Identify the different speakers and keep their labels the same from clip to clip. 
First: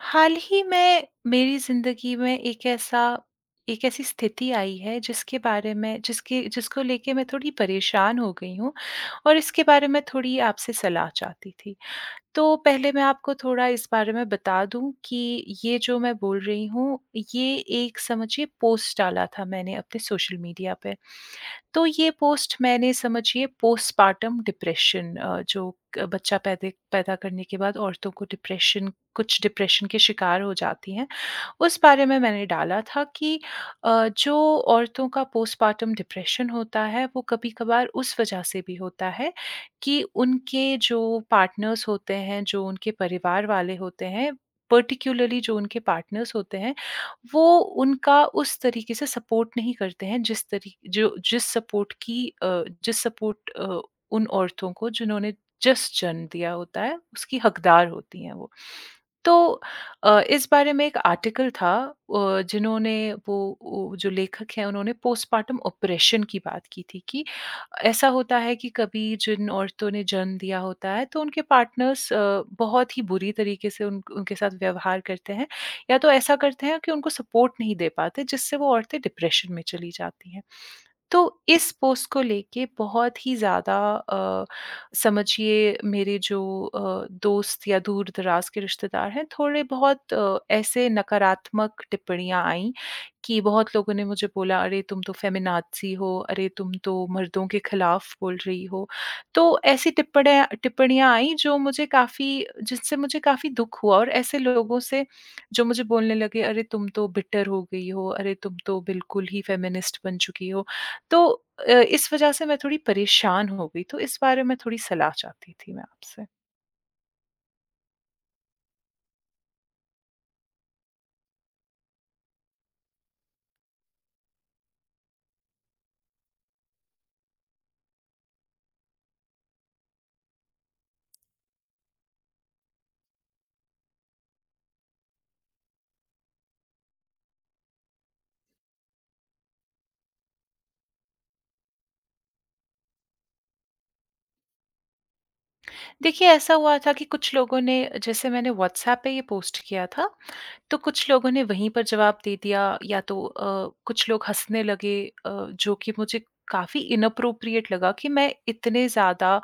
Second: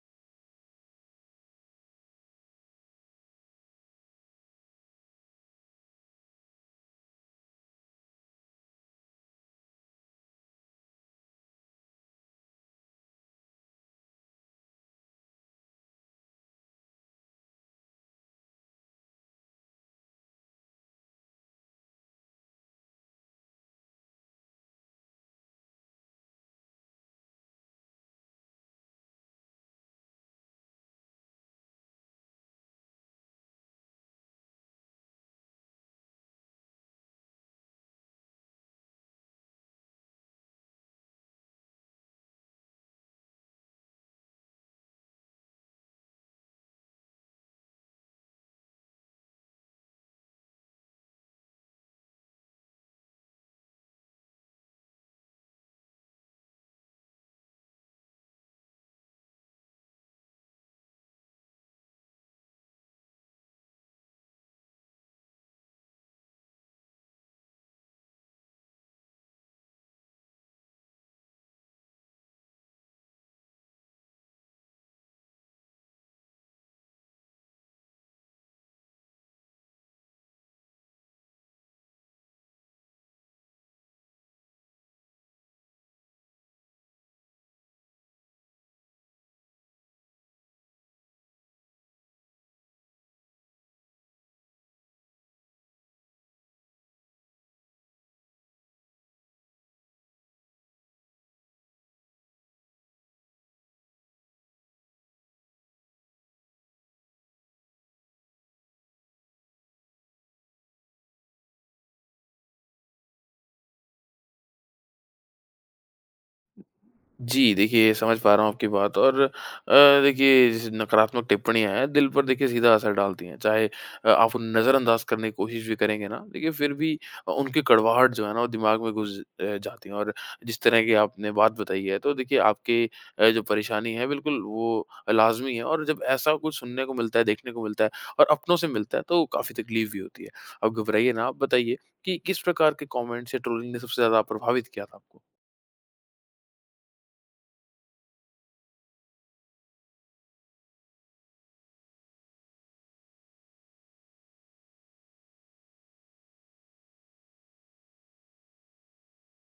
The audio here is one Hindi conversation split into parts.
Speaker 1: हाल ही में मेरी ज़िंदगी में एक ऐसी स्थिति आई है जिसके बारे में जिसके जिसको लेके मैं थोड़ी परेशान हो गई हूँ और इसके बारे में थोड़ी आपसे सलाह चाहती थी। तो पहले मैं आपको थोड़ा इस बारे में बता दूँ कि ये जो मैं बोल रही हूँ, ये एक समझिए पोस्ट डाला था मैंने अपने सोशल मीडिया पे। तो ये पोस्ट मैंने समझिए पोस्टपार्टम डिप्रेशन, जो क बच्चा पैदे पैदा करने के बाद औरतों को डिप्रेशन के शिकार हो जाती हैं। उस बारे में मैंने डाला था कि जो औरतों का पोस्टपार्टम डिप्रेशन होता है वो कभी-कभार उस वजह से भी होता है कि उनके जो पार्टनर्स होते हैं, जो उनके परिवार वाले होते हैं, पर्टिकुलरली जो उनके पार्टनर्स होते हैं, वो उनका उस तरीके से सपोर्ट नहीं करते हैं जिस तरी जो जिस सपोर्ट उन औरतों को जिन्होंने जस्ट जन्म दिया होता है उसकी हकदार होती हैं वो। तो इस बारे में एक आर्टिकल था, अ, जिन्होंने वो वो जो लेखक हैं उन्होंने पोस्टपार्टम ऑपरेशन की बात की थी कि ऐसा होता है कि कभी जिन औरतों ने जन्म दिया होता है तो उनके पार्टनर्स बहुत ही बुरी तरीके से उन उनके साथ व्यवहार करते हैं या तो ऐसा करते हैं कि उनको सपोर्ट नहीं दे पाते जिससे वो औरतें डिप्रेशन में चली जाती हैं। तो इस पोस्ट को लेके बहुत ही ज़्यादा समझिए मेरे जो दोस्त या दूर-दराज़ के रिश्तेदार हैं, थोड़े बहुत ऐसे नकारात्मक टिप्पणियाँ आईं कि बहुत लोगों ने मुझे बोला, "अरे! तुम तो फ़ेमिनाज़ी हो, अरे! तुम तो मर्दों के खिलाफ़ बोल रही हो।" तो ऐसी टिप्पणियाँ टिप्पणियाँ आईं जो मुझे काफ़ी जिससे मुझे काफ़ी दुःख हुआ, और ऐसे लोगों से जो मुझे बोलने लगे, "अरे! तुम तो बिटर हो गई हो, अरे! तुम तो बिल्कुल ही फ़ेमिनिस्ट बन चुकी हो।" तो इस वजह से मैं थोड़ी परेशान हो गई, तो इस बारे में थोड़ी सलाह चाहती थी मैं आपसे।
Speaker 2: जी, देखिए समझ पा रहा हूँ आपकी बात और देखिए जैसे नकारात्मक टिप्पणियाँ हैं, दिल पर देखिए सीधा असर डालती हैं। चाहे आप उन्हें नज़रअंदाज करने की कोशिश भी करेंगे ना, देखिए फिर भी उनकी कड़वाहट जो है ना वो दिमाग में घुस जाती है और जिस तरह की आपने बात बताई है तो देखिए आपकी जो परेशानी है बिल्कुल वो लाज़मी है और जब ऐसा कुछ सुनने को मिलता है, देखने को मिलता है और अपनों से मिलता है तो काफ़ी तकलीफ़ भी होती है। आप घबराइए ना, आप बताइए कि किस प्रकार के कमेंट्स या ट्रोलिंग ने सबसे ज़्यादा प्रभावित किया था आपको?
Speaker 1: देखिए ऐसा हुआ था कि कुछ लोगों ने, जैसे मैंने व्हाट्सऐप पे ये पोस्ट किया था, तो कुछ लोगों ने वहीं पर जवाब दे दिया, या तो कुछ लोग हँसने लगे, जो कि मुझे काफ़ी इनअप्रोप्रिएट लगा कि मैं इतने ज़्यादा,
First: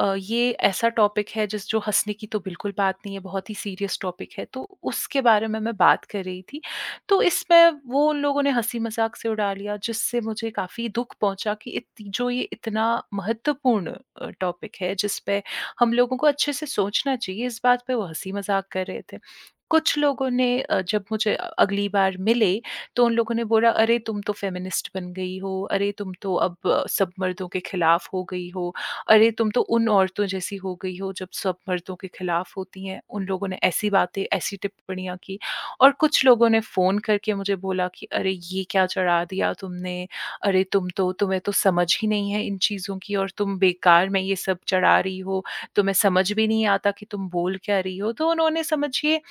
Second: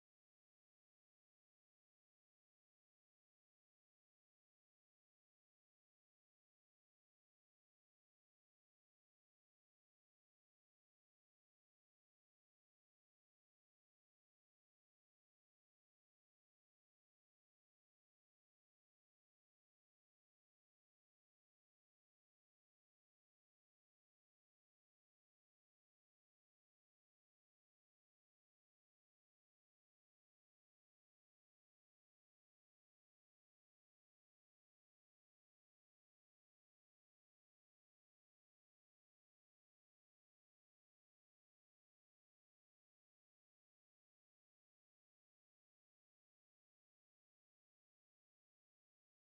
Speaker 1: ये ऐसा टॉपिक है जिस जो हँसने की तो बिल्कुल बात नहीं है, बहुत ही सीरियस टॉपिक है, तो उसके बारे में मैं बात कर रही थी। तो इसमें वो उन लोगों ने हँसी-मज़ाक से उड़ा लिया जिससे मुझे काफ़ी दुःख पहुँचा कि इत जो ये इतना महत्वपूर्ण टॉपिक है जिस पे हम लोगों को अच्छे से सोचना चाहिए, इस बात पे वो हँसी-मज़ाक कर रहे थे। कुछ लोगों ने, जब मुझे अगली बार मिले तो उन लोगों ने बोला, अरे तुम तो फेमिनिस्ट बन गई हो, अरे तुम तो अब सब मर्दों के खिलाफ हो गई हो, अरे तुम तो उन औरतों जैसी हो गई हो जब सब मर्दों के खिलाफ होती हैं। उन लोगों ने ऐसी बातें, ऐसी टिप्पणियां की। और कुछ लोगों ने फोन करके मुझे बोला कि अरे ये क्या चढ़ा दिया तुमने, अरे तुम्हें तो समझ ही नहीं है इन चीज़ों की, और तुम बेकार में ये सब चढ़ा रही हो, तुम्हें समझ भी नहीं आता कि तुम बोल क्या रही हो। तो उन्होंने समझिए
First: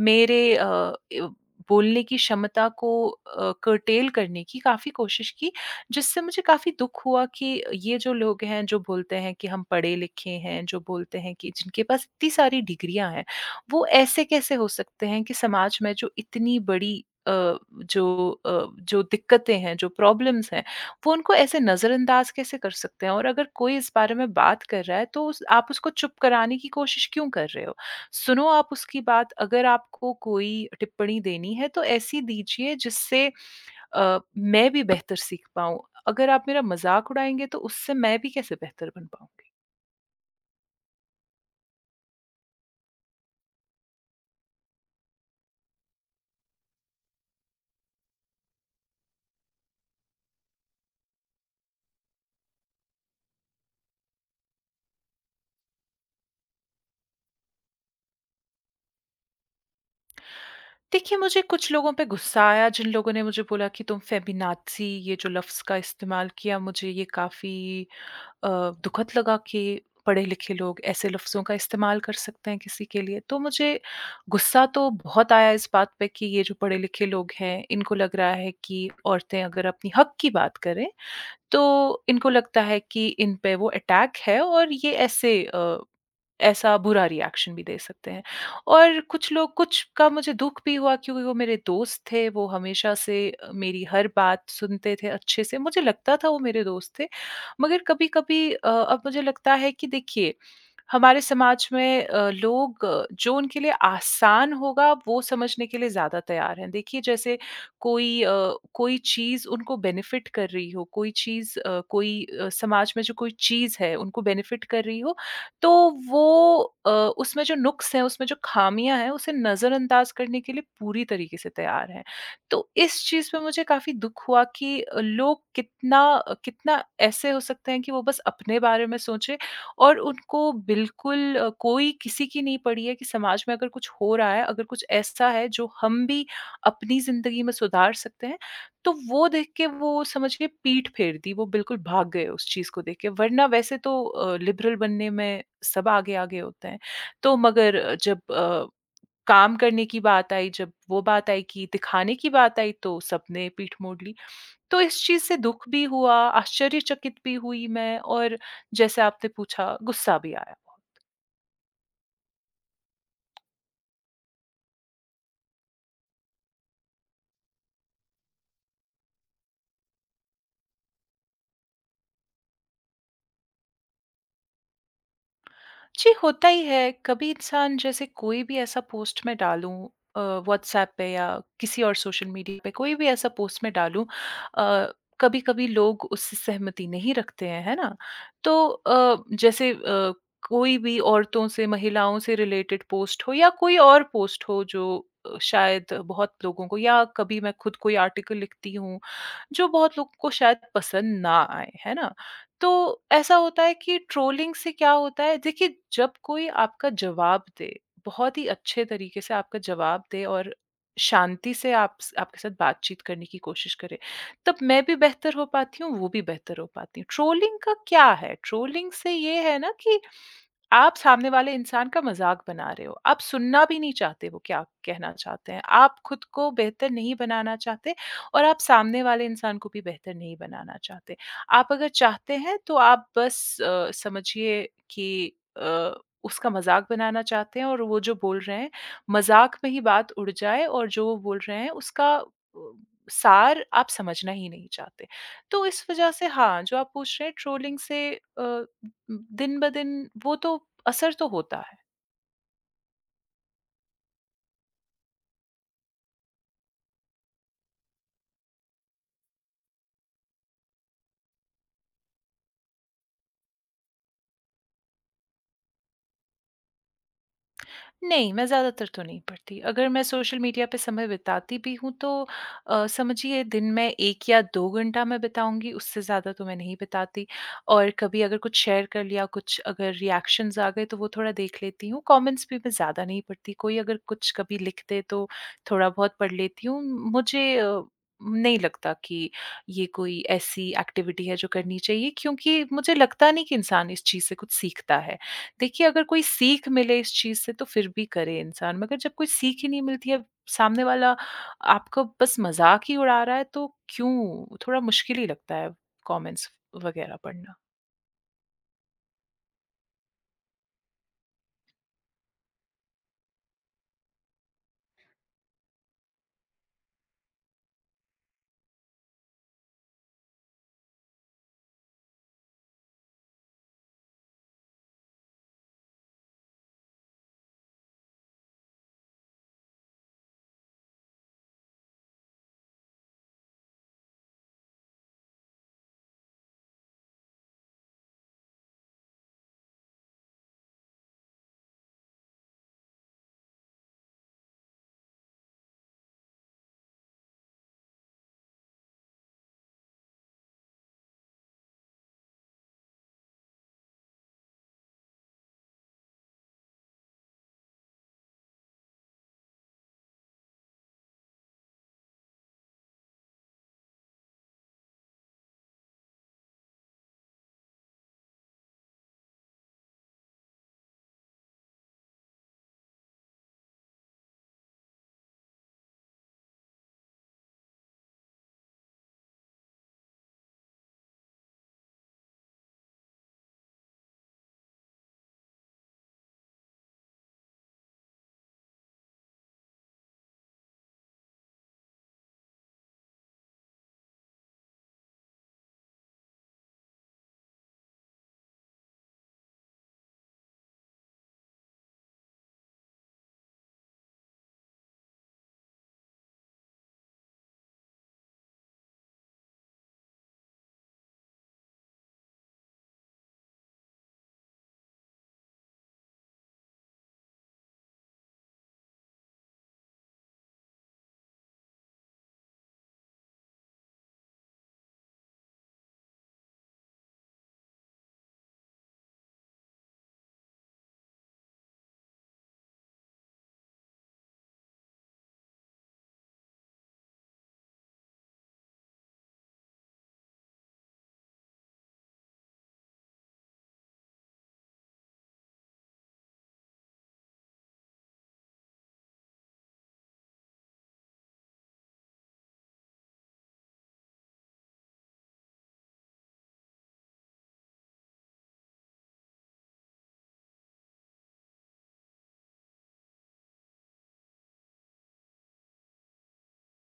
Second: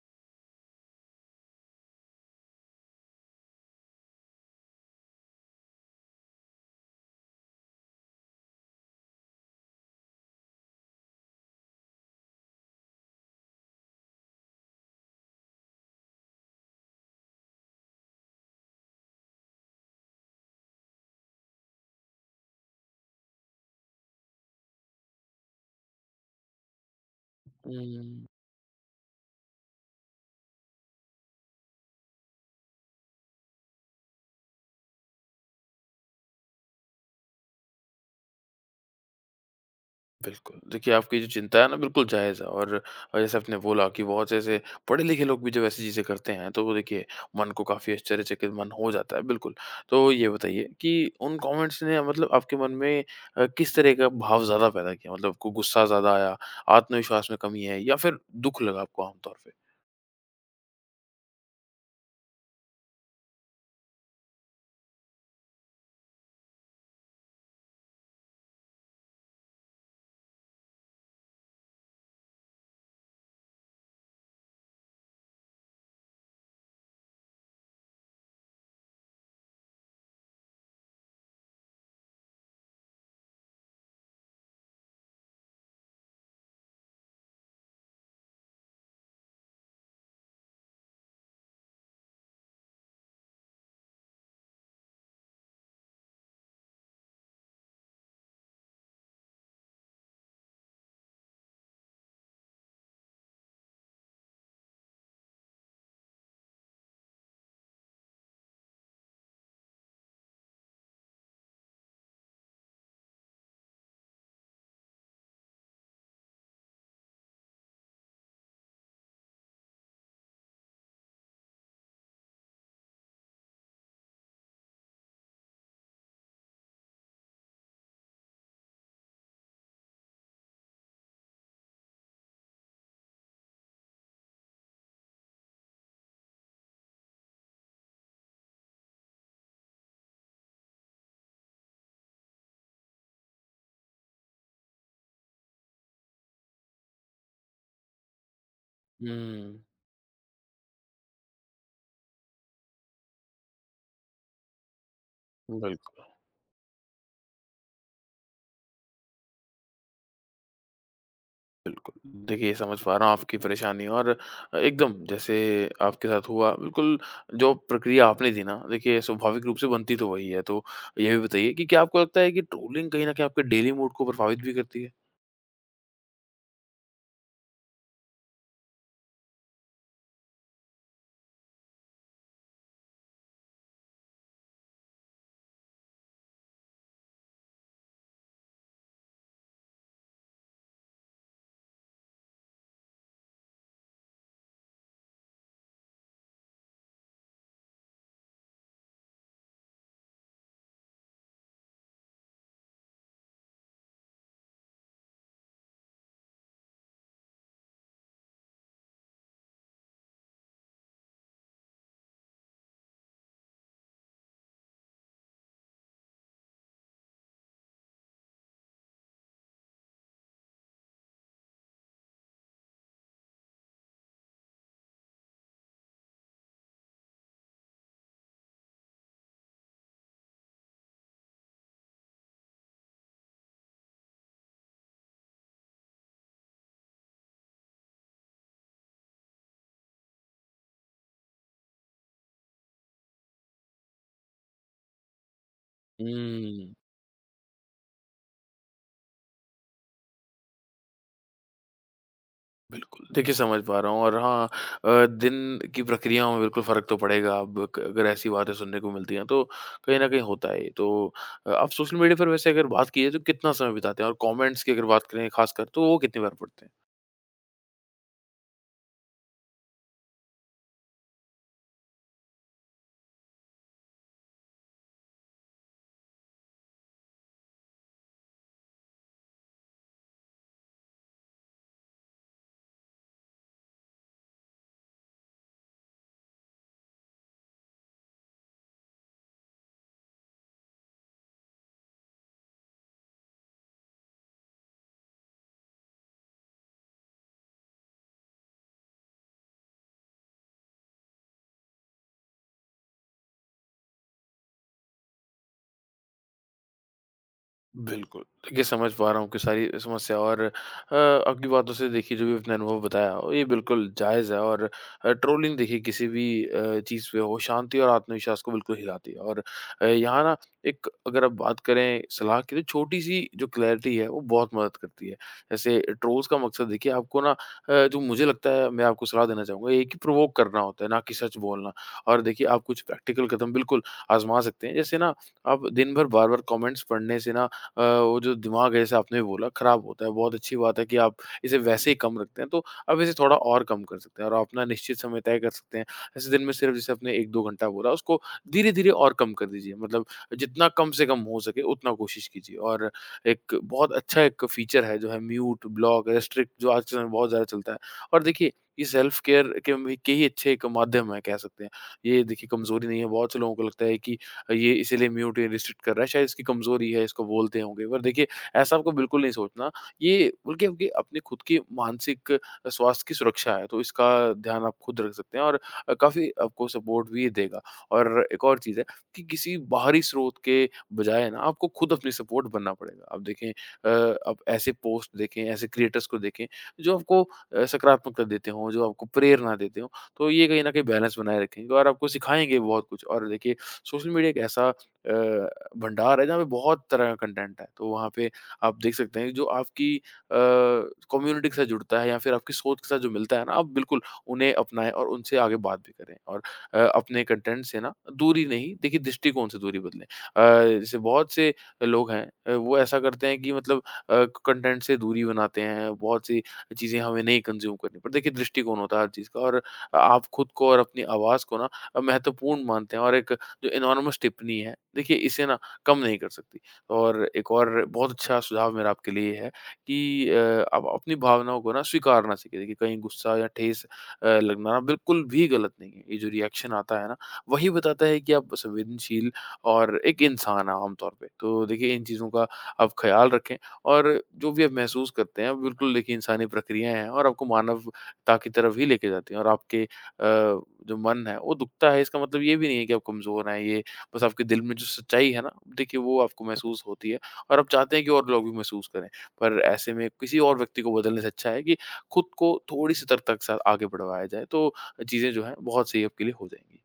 Speaker 1: मेरे अ, ए बोलने की क्षमता को curtail करने की काफ़ी कोशिश की, जिससे मुझे काफ़ी दुःख हुआ कि ये जो लोग हैं, जो बोलते हैं कि हम पढ़े-लिखे हैं, जो बोलते हैं कि जिनके पास इतनी सारी डिग्रियाँ हैं, वो ऐसे कैसे हो सकते हैं कि समाज में जो इतनी बड़ी अ, जो दिक्कतें हैं, जो प्रॉब्लम्स हैं, वो उनको ऐसे नज़रअंदाज कैसे कर सकते हैं? और अगर कोई इस बारे में बात कर रहा है, तो उस आप उसको चुप कराने की कोशिश क्यों कर रहे हो?
Speaker 2: हुँ।
Speaker 1: सुनो आप उसकी बात, अगर आपको कोई टिप्पणी देनी है तो ऐसी दीजिए जिससे मैं भी बेहतर सीख पाऊँ। अगर आप मेरा मज़ाक उड़ाएँगे तो उससे मैं भी कैसे बेहतर बन पाऊँगी?
Speaker 2: बिल्कुल। देखिए, आपकी जो चिंता है ना बिल्कुल जायज़ है और जैसे आपने बोला कि बहुत से ऐसे पढ़े-लिखे लोग भी जब ऐसी चीज़ें करते हैं तो वो देखिए मन को काफ़ी आश्चर्यचकित मन हो जाता है, बिल्कुल। तो ये बताइए कि उन कमेंट्स ने मतलब आपके मन में किस तरह का भाव ज़्यादा पैदा किया? मतलब आपको गुस्सा ज़्यादा आया, आत्मविश्वास में कमी है या फिर दुःख लगा आपको आम तौर पे?
Speaker 1: देखिए, मुझे कुछ लोगों पे गुस्सा आया, जिन लोगों ने मुझे बोला कि तुम फेमिनाज़ी, ये जो लफ़्ज़ का इस्तेमाल किया, मुझे ये काफ़ी अ, दुखद लगा कि पढ़े-लिखे लोग ऐसे लफ़्ज़ों का इस्तेमाल कर सकते हैं किसी के लिए। तो मुझे गुस्सा तो बहुत आया इस बात पे कि ये जो पढ़े-लिखे लोग हैं, इनको लग रहा है कि औरतें अगर अपनी हक की बात करें तो इनको लगता है कि इन पे वो अटैक है, और ये ऐसा बुरा रिएक्शन भी दे सकते हैं। और कुछ का मुझे दुःख भी हुआ क्योंकि वो मेरे दोस्त थे, वो हमेशा से मेरी हर बात सुनते थे अच्छे से, मुझे लगता था वो मेरे दोस्त थे। मगर कभी-कभी अब मुझे लगता है कि देखिए, हमारे समाज में लोग जो उनके लिए आसान होगा, वो समझने के लिए ज़्यादा तैयार हैं। देखिए जैसे कोई अ, कोई चीज़ उनको बेनिफिट कर रही हो, कोई चीज़ अ, कोई अ, समाज में जो कोई चीज़ है उनको बेनिफिट कर रही हो, तो वो अ, उसमें जो नुक्स हैं, उसमें जो खामियाँ हैं, उसे नज़रअंदाज करने के लिए पूरी तरीके से तैयार हैं। तो इस चीज़ पे मुझे काफ़ी दुःख हुआ कि लोग कितना ऐसे हो सकते हैं कि वो बस अपने बारे में सोचें, और उनको बिल्कुल, कोई किसी की नहीं पड़ी है कि समाज में अगर कुछ हो रहा है, अगर कुछ ऐसा है जो हम भी अपनी ज़िंदगी में सुधार सकते हैं, तो वो देख के वो समझिए पीठ फेर दी, वो बिल्कुल भाग गए उस चीज़ को देख के। वरना वैसे तो लिबरल बनने में सब आगे-आगे होते हैं। तो मगर जब काम
Speaker 2: हुँ,
Speaker 1: करने की बात आई, जब वो बात आई कि दिखाने की बात आई, तो सबने पीठ मोड़ ली। तो इस चीज़ से दुःख भी
Speaker 2: बिल्कुल।
Speaker 1: हुआ, आश्चर्यचकित भी हुई मैं, और जैसे आपने पूछा, गुस्सा भी आया।
Speaker 2: देखिए, समझ पा रहा हूँ आपकी परेशानी और एकदम जैसे आपके साथ हुआ, बिल्कुल जो प्रक्रिया आपने दी ना, देखिए स्वाभाविक रूप से बनती तो वही है। तो ये भी बताइए कि क्या आपको लगता है कि ट्रोलिंग कहीं न कहीं आपके डेली मूड को प्रभावित भी करती है?
Speaker 1: जी, होता ही है। कभी इंसान, जैसे कोई भी ऐसा पोस्ट मैं डालूँ अ, व्हाट्सऐप पे या किसी और सोशल मीडिया पे कोई भी ऐसा पोस्ट मैं डालूँ, अ, कभी-कभी लोग उससे सहमति नहीं रखते हैं, है ना? तो कोई भी औरतों से, महिलाओं से रिलेटेड पोस्ट हो, या कोई और पोस्ट हो जो शायद बहुत लोगों को, या कभी मैं खुद कोई आर्टिकल लिखती हूँ जो बहुत लोग को शायद पसंद ना आए, है ना? तो ऐसा होता है कि ट्रोलिंग से क्या होता है, देखिए जब कोई आपका जवाब दे, बहुत ही अच्छे तरीके से आपका जवाब दे और शांति से आप स आपके साथ बातचीत करने की कोशिश करे, तब मैं भी बेहतर हो पाती हूँ, वो भी बेहतर हो पाती है। ट्रोलिंग का क्या है? ट्रोलिंग से ये है ना कि आप सामने वाले इंसान का मज़ाक बना रहे हो। आप सुनना भी नहीं चाहते वो क्या कहना चाहते हैं। आप खुद को बेहतर नहीं बनाना चाहते, और आप सामने वाले इंसान को भी बेहतर नहीं बनाना चाहते। आप अगर चाहते हैं तो आप बस समझिए कि उसका मज़ाक बनाना चाहते हैं, और वो जो बोल रहे हैं, मज़ाक में ही बात उड़ जाए, और जो वो बोल रहे हैं उसका सार आप समझना ही नहीं चाहते। तो इस वज़ह से, हाँ,
Speaker 2: हुँ।
Speaker 1: जो आप पूछ रहे हैं, ट्रोलिंग से अ दिन ब दिन वो तो असर तो होता है।
Speaker 2: देखिए, समझ पा रहा हूँ और हाँ दिन की प्रक्रियाओं में बिल्कुल फ़र्क तो पड़ेगा। अब क अगर ऐसी बातें सुनने को मिलती हैं, तो कहीं न कहीं होता है ये। तो आप सोशल मीडिया पर वैसे अगर बात की जाए, तो कितना समय बिताते हैं? और कमेंट्स की अगर बात करें खासकर, तो वो कितनी बार पढ़ते हैं?
Speaker 1: नहीं, मैं ज़्यादातर तो नहीं पढ़ती। अगर मैं सोशल मीडिया पे समय बिताती भी हूँ तो समझिए दिन में 1 या 2 घंटा मैं बिताऊँगी, उससे ज़्यादा तो मैं नहीं बिताती। और कभी अगर कुछ शेयर कर लिया, कुछ अगर रिएक्शंस आ गए तो वो थोड़ा देख लेती हूँ। कमेंट्स भी मैं ज़्यादा नहीं पढ़ती, कोई अगर कुछ कभी लिख दे तो थोड़ा बहुत पढ़ लेती हूँ। मुझे नहीं लगता कि ये कोई ऐसी एक्टिविटी है जो करनी चाहिए, क्योंकि मुझे लगता नहीं कि इंसान इस चीज़ से कुछ सीखता है। देखिए अगर कोई सीख मिले इस चीज़ से तो फिर भी करे इंसान, मगर जब कोई सीख ही नहीं मिलती है, सामने वाला आपका बस मज़ाक ही उड़ा रहा है, तो क्यों? थोड़ा मुश्किल ही लगता है कमेंट्स वगैरह पढ़ना।
Speaker 2: बिल्कुल। देखिए, समझ पा रहा हूँ कि सारी समस्या और आपकी बातों से देखिए जो भी आपने अनुभव बताया और ये बिल्कुल जायज़ है और ट्रोलिंग देखिए किसी भी चीज़ पे हो शांति और आत्मविश्वास को बिल्कुल हिलाती है और यहाँ ना एक अगर आप बात करें सलाह की तो छोटी-सी जो क्लैरिटी है वो बहुत मदद करती है। जैसे ट्रोल्स का मकसद देखिए आपको ना जो मुझे लगता है मैं आपको सलाह देना चाहूँगा ये है कि प्रोवोक करना होता है ना कि सच बोलना और देखिए आप कुछ प्रैक्टिकल कदम बिल्कुल आज़मा सकते हैं। जैसे ना आप दिन भर बार-बार कमेंट्स पढ़ने से ना वो जो दिमाग है जैसे आपने भी बोला खराब होता है। बहुत अच्छी बात है कि आप इसे वैसे ही कम रखते हैं, तो आप इसे थोड़ा और कम कर सकते हैं और अपना निश्चित समय तय कर सकते हैं। जैसे दिन में सिर्फ जैसे आपने 1-2 घंटा बोला उसको धीरे-धीरे और कम कर दीजिए। मतलब जितना कम से कम हो सके उतना कोशिश कीजिए और एक बहुत अच्छा एक फीचर है जो है म्यूट, ब्लॉक, रेस्ट्रिक्ट जो आज के समय में बहुत ज़्यादा चलता है। और देखिए ये सेल्फ केयर के भी के ही अच्छे एक माध्यम है कह सकते हैं। ये देखिए कमज़ोरी नहीं है, बहुत से लोगों को लगता है कि ये इसीलिए म्यूट या रिस्ट्रिक्ट कर रहा है, शायद इसकी कमज़ोरी है, इसको बोलते होंगे। पर देखिए, ऐसा आपको बिल्कुल नहीं सोचना। ये बल्कि आपकी अपने खुद की मानसिक स्वास्थ्य की सुरक्षा है, तो इसका ध्यान आप खुद रख सकते हैं और काफ़ी आपको सपोर्ट भी ये देगा। और एक और चीज़ है कि किसी बाहरी स्रोत के बजाय ना आपको खुद अपनी सपोर्ट बनना पड़ेगा। आप देखें आप ऐसे पोस्ट देखें, ऐसे क्रिएटर्स को देखें, जो आपको सकारात्मकता देते हों, जो आपको प्रेरणा देते हों, तो ये कहीं न कहीं बैलेंस बनाए रखेंगे और आपको सिखाएँगे बहुत कुछ। और देखिए सोशल मीडिया एक ऐसा अ, भंडार है जहाँ पे बहुत तरह का कंटेंट है। तो वहाँ पे आप देख सकते हैं जो आपकी कम्युनिटी के साथ जुड़ता है या फिर आपकी सोच के साथ जो मिलता है ना, आप बिल्कुल उन्हें अपनाएँ और उनसे आगे बात भी करें और अपने कंटेंट से ना दूरी नहीं देखिए दृष्टिकोण से दूरी बदलें। जैसे बहुत से लोग हैं वो ऐसा करते हैं कि मतलब कंटेंट से दूरी बनाते हैं, बहुत सी चीज़ें हमें नहीं कंज़्यूम करनी पर देखिए दृष्टिकोण होता है हर चीज़ का और आप खुद को और अपनी आवाज़ को ना महत्वपूर्ण मानते हैं और एक जो एनॉर्मस टिप्पणी है, देखिए इसे ना कम नहीं कर सकती। और एक और बहुत अच्छा सुझाव मेरा आपके लिए ये है कि आप अपनी भावनाओं को ना स्वीकार ना सीखें। देखिए कहीं गुस्सा या ठेस लगना ना बिल्कुल भी गलत नहीं है। ये जो रिएक्शन आता है ना, वही बताता है कि आप संवेदनशील और एक इंसान हैं आम तौर पे। तो देखिए इन चीज़ों का आप ख़्याल रखें और जो भी आप महसूस करते हैं, बिल्कुल देखिए इंसानी प्रक्रियाएँ हैं और आपको मानवता की तरफ ही लेके जाती हैं और आपके अ, जो मन है वो दुखता है, इसका मतलब ये भी नहीं है कि आप कमज़ोर हैं। ये बस आपके दिल में जो सच्चाई है ना, देखिए वो आपको महसूस होती है और आप चाहते हैं कि और लोग भी महसूस करें। पर ऐसे में किसी और व्यक्ति को बदलने से अच्छा है कि खुद को थोड़ी सतर्कता के साथ आगे बढ़वाया जाए, तो चीज़ें जो हैं बहुत सही आपके लिए हो जाएँगी।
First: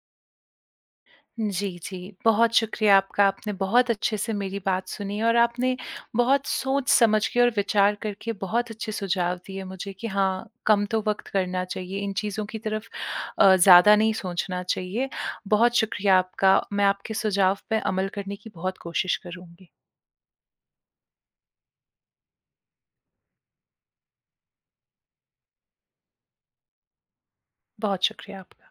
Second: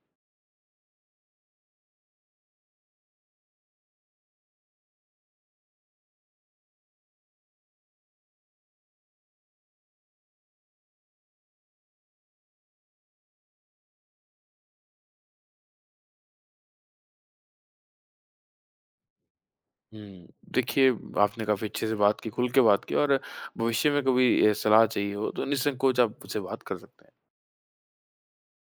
Speaker 1: जी, जी। बहुत शुक्रिया आपका, आपने बहुत अच्छे से मेरी बात सुनी और आपने बहुत सोच-समझ के और विचार करके बहुत अच्छे सुझाव दिए मुझे कि हाँ, कम तो वक़्त करना चाहिए, इन चीज़ों की तरफ ज़्यादा नहीं सोचना चाहिए। बहुत शुक्रिया आपका, मैं आपके सुझाव पे अमल करने की बहुत कोशिश करूँगी।
Speaker 2: हुँ। देखिए, आपने काफ़ी अच्छे से बात की, खुल के बात की और भविष्य में कभी सलाह चाहिए हो तो निसंकोच आप मुझसे बात कर सकते हैं।
Speaker 1: बहुत शुक्रिया आपका।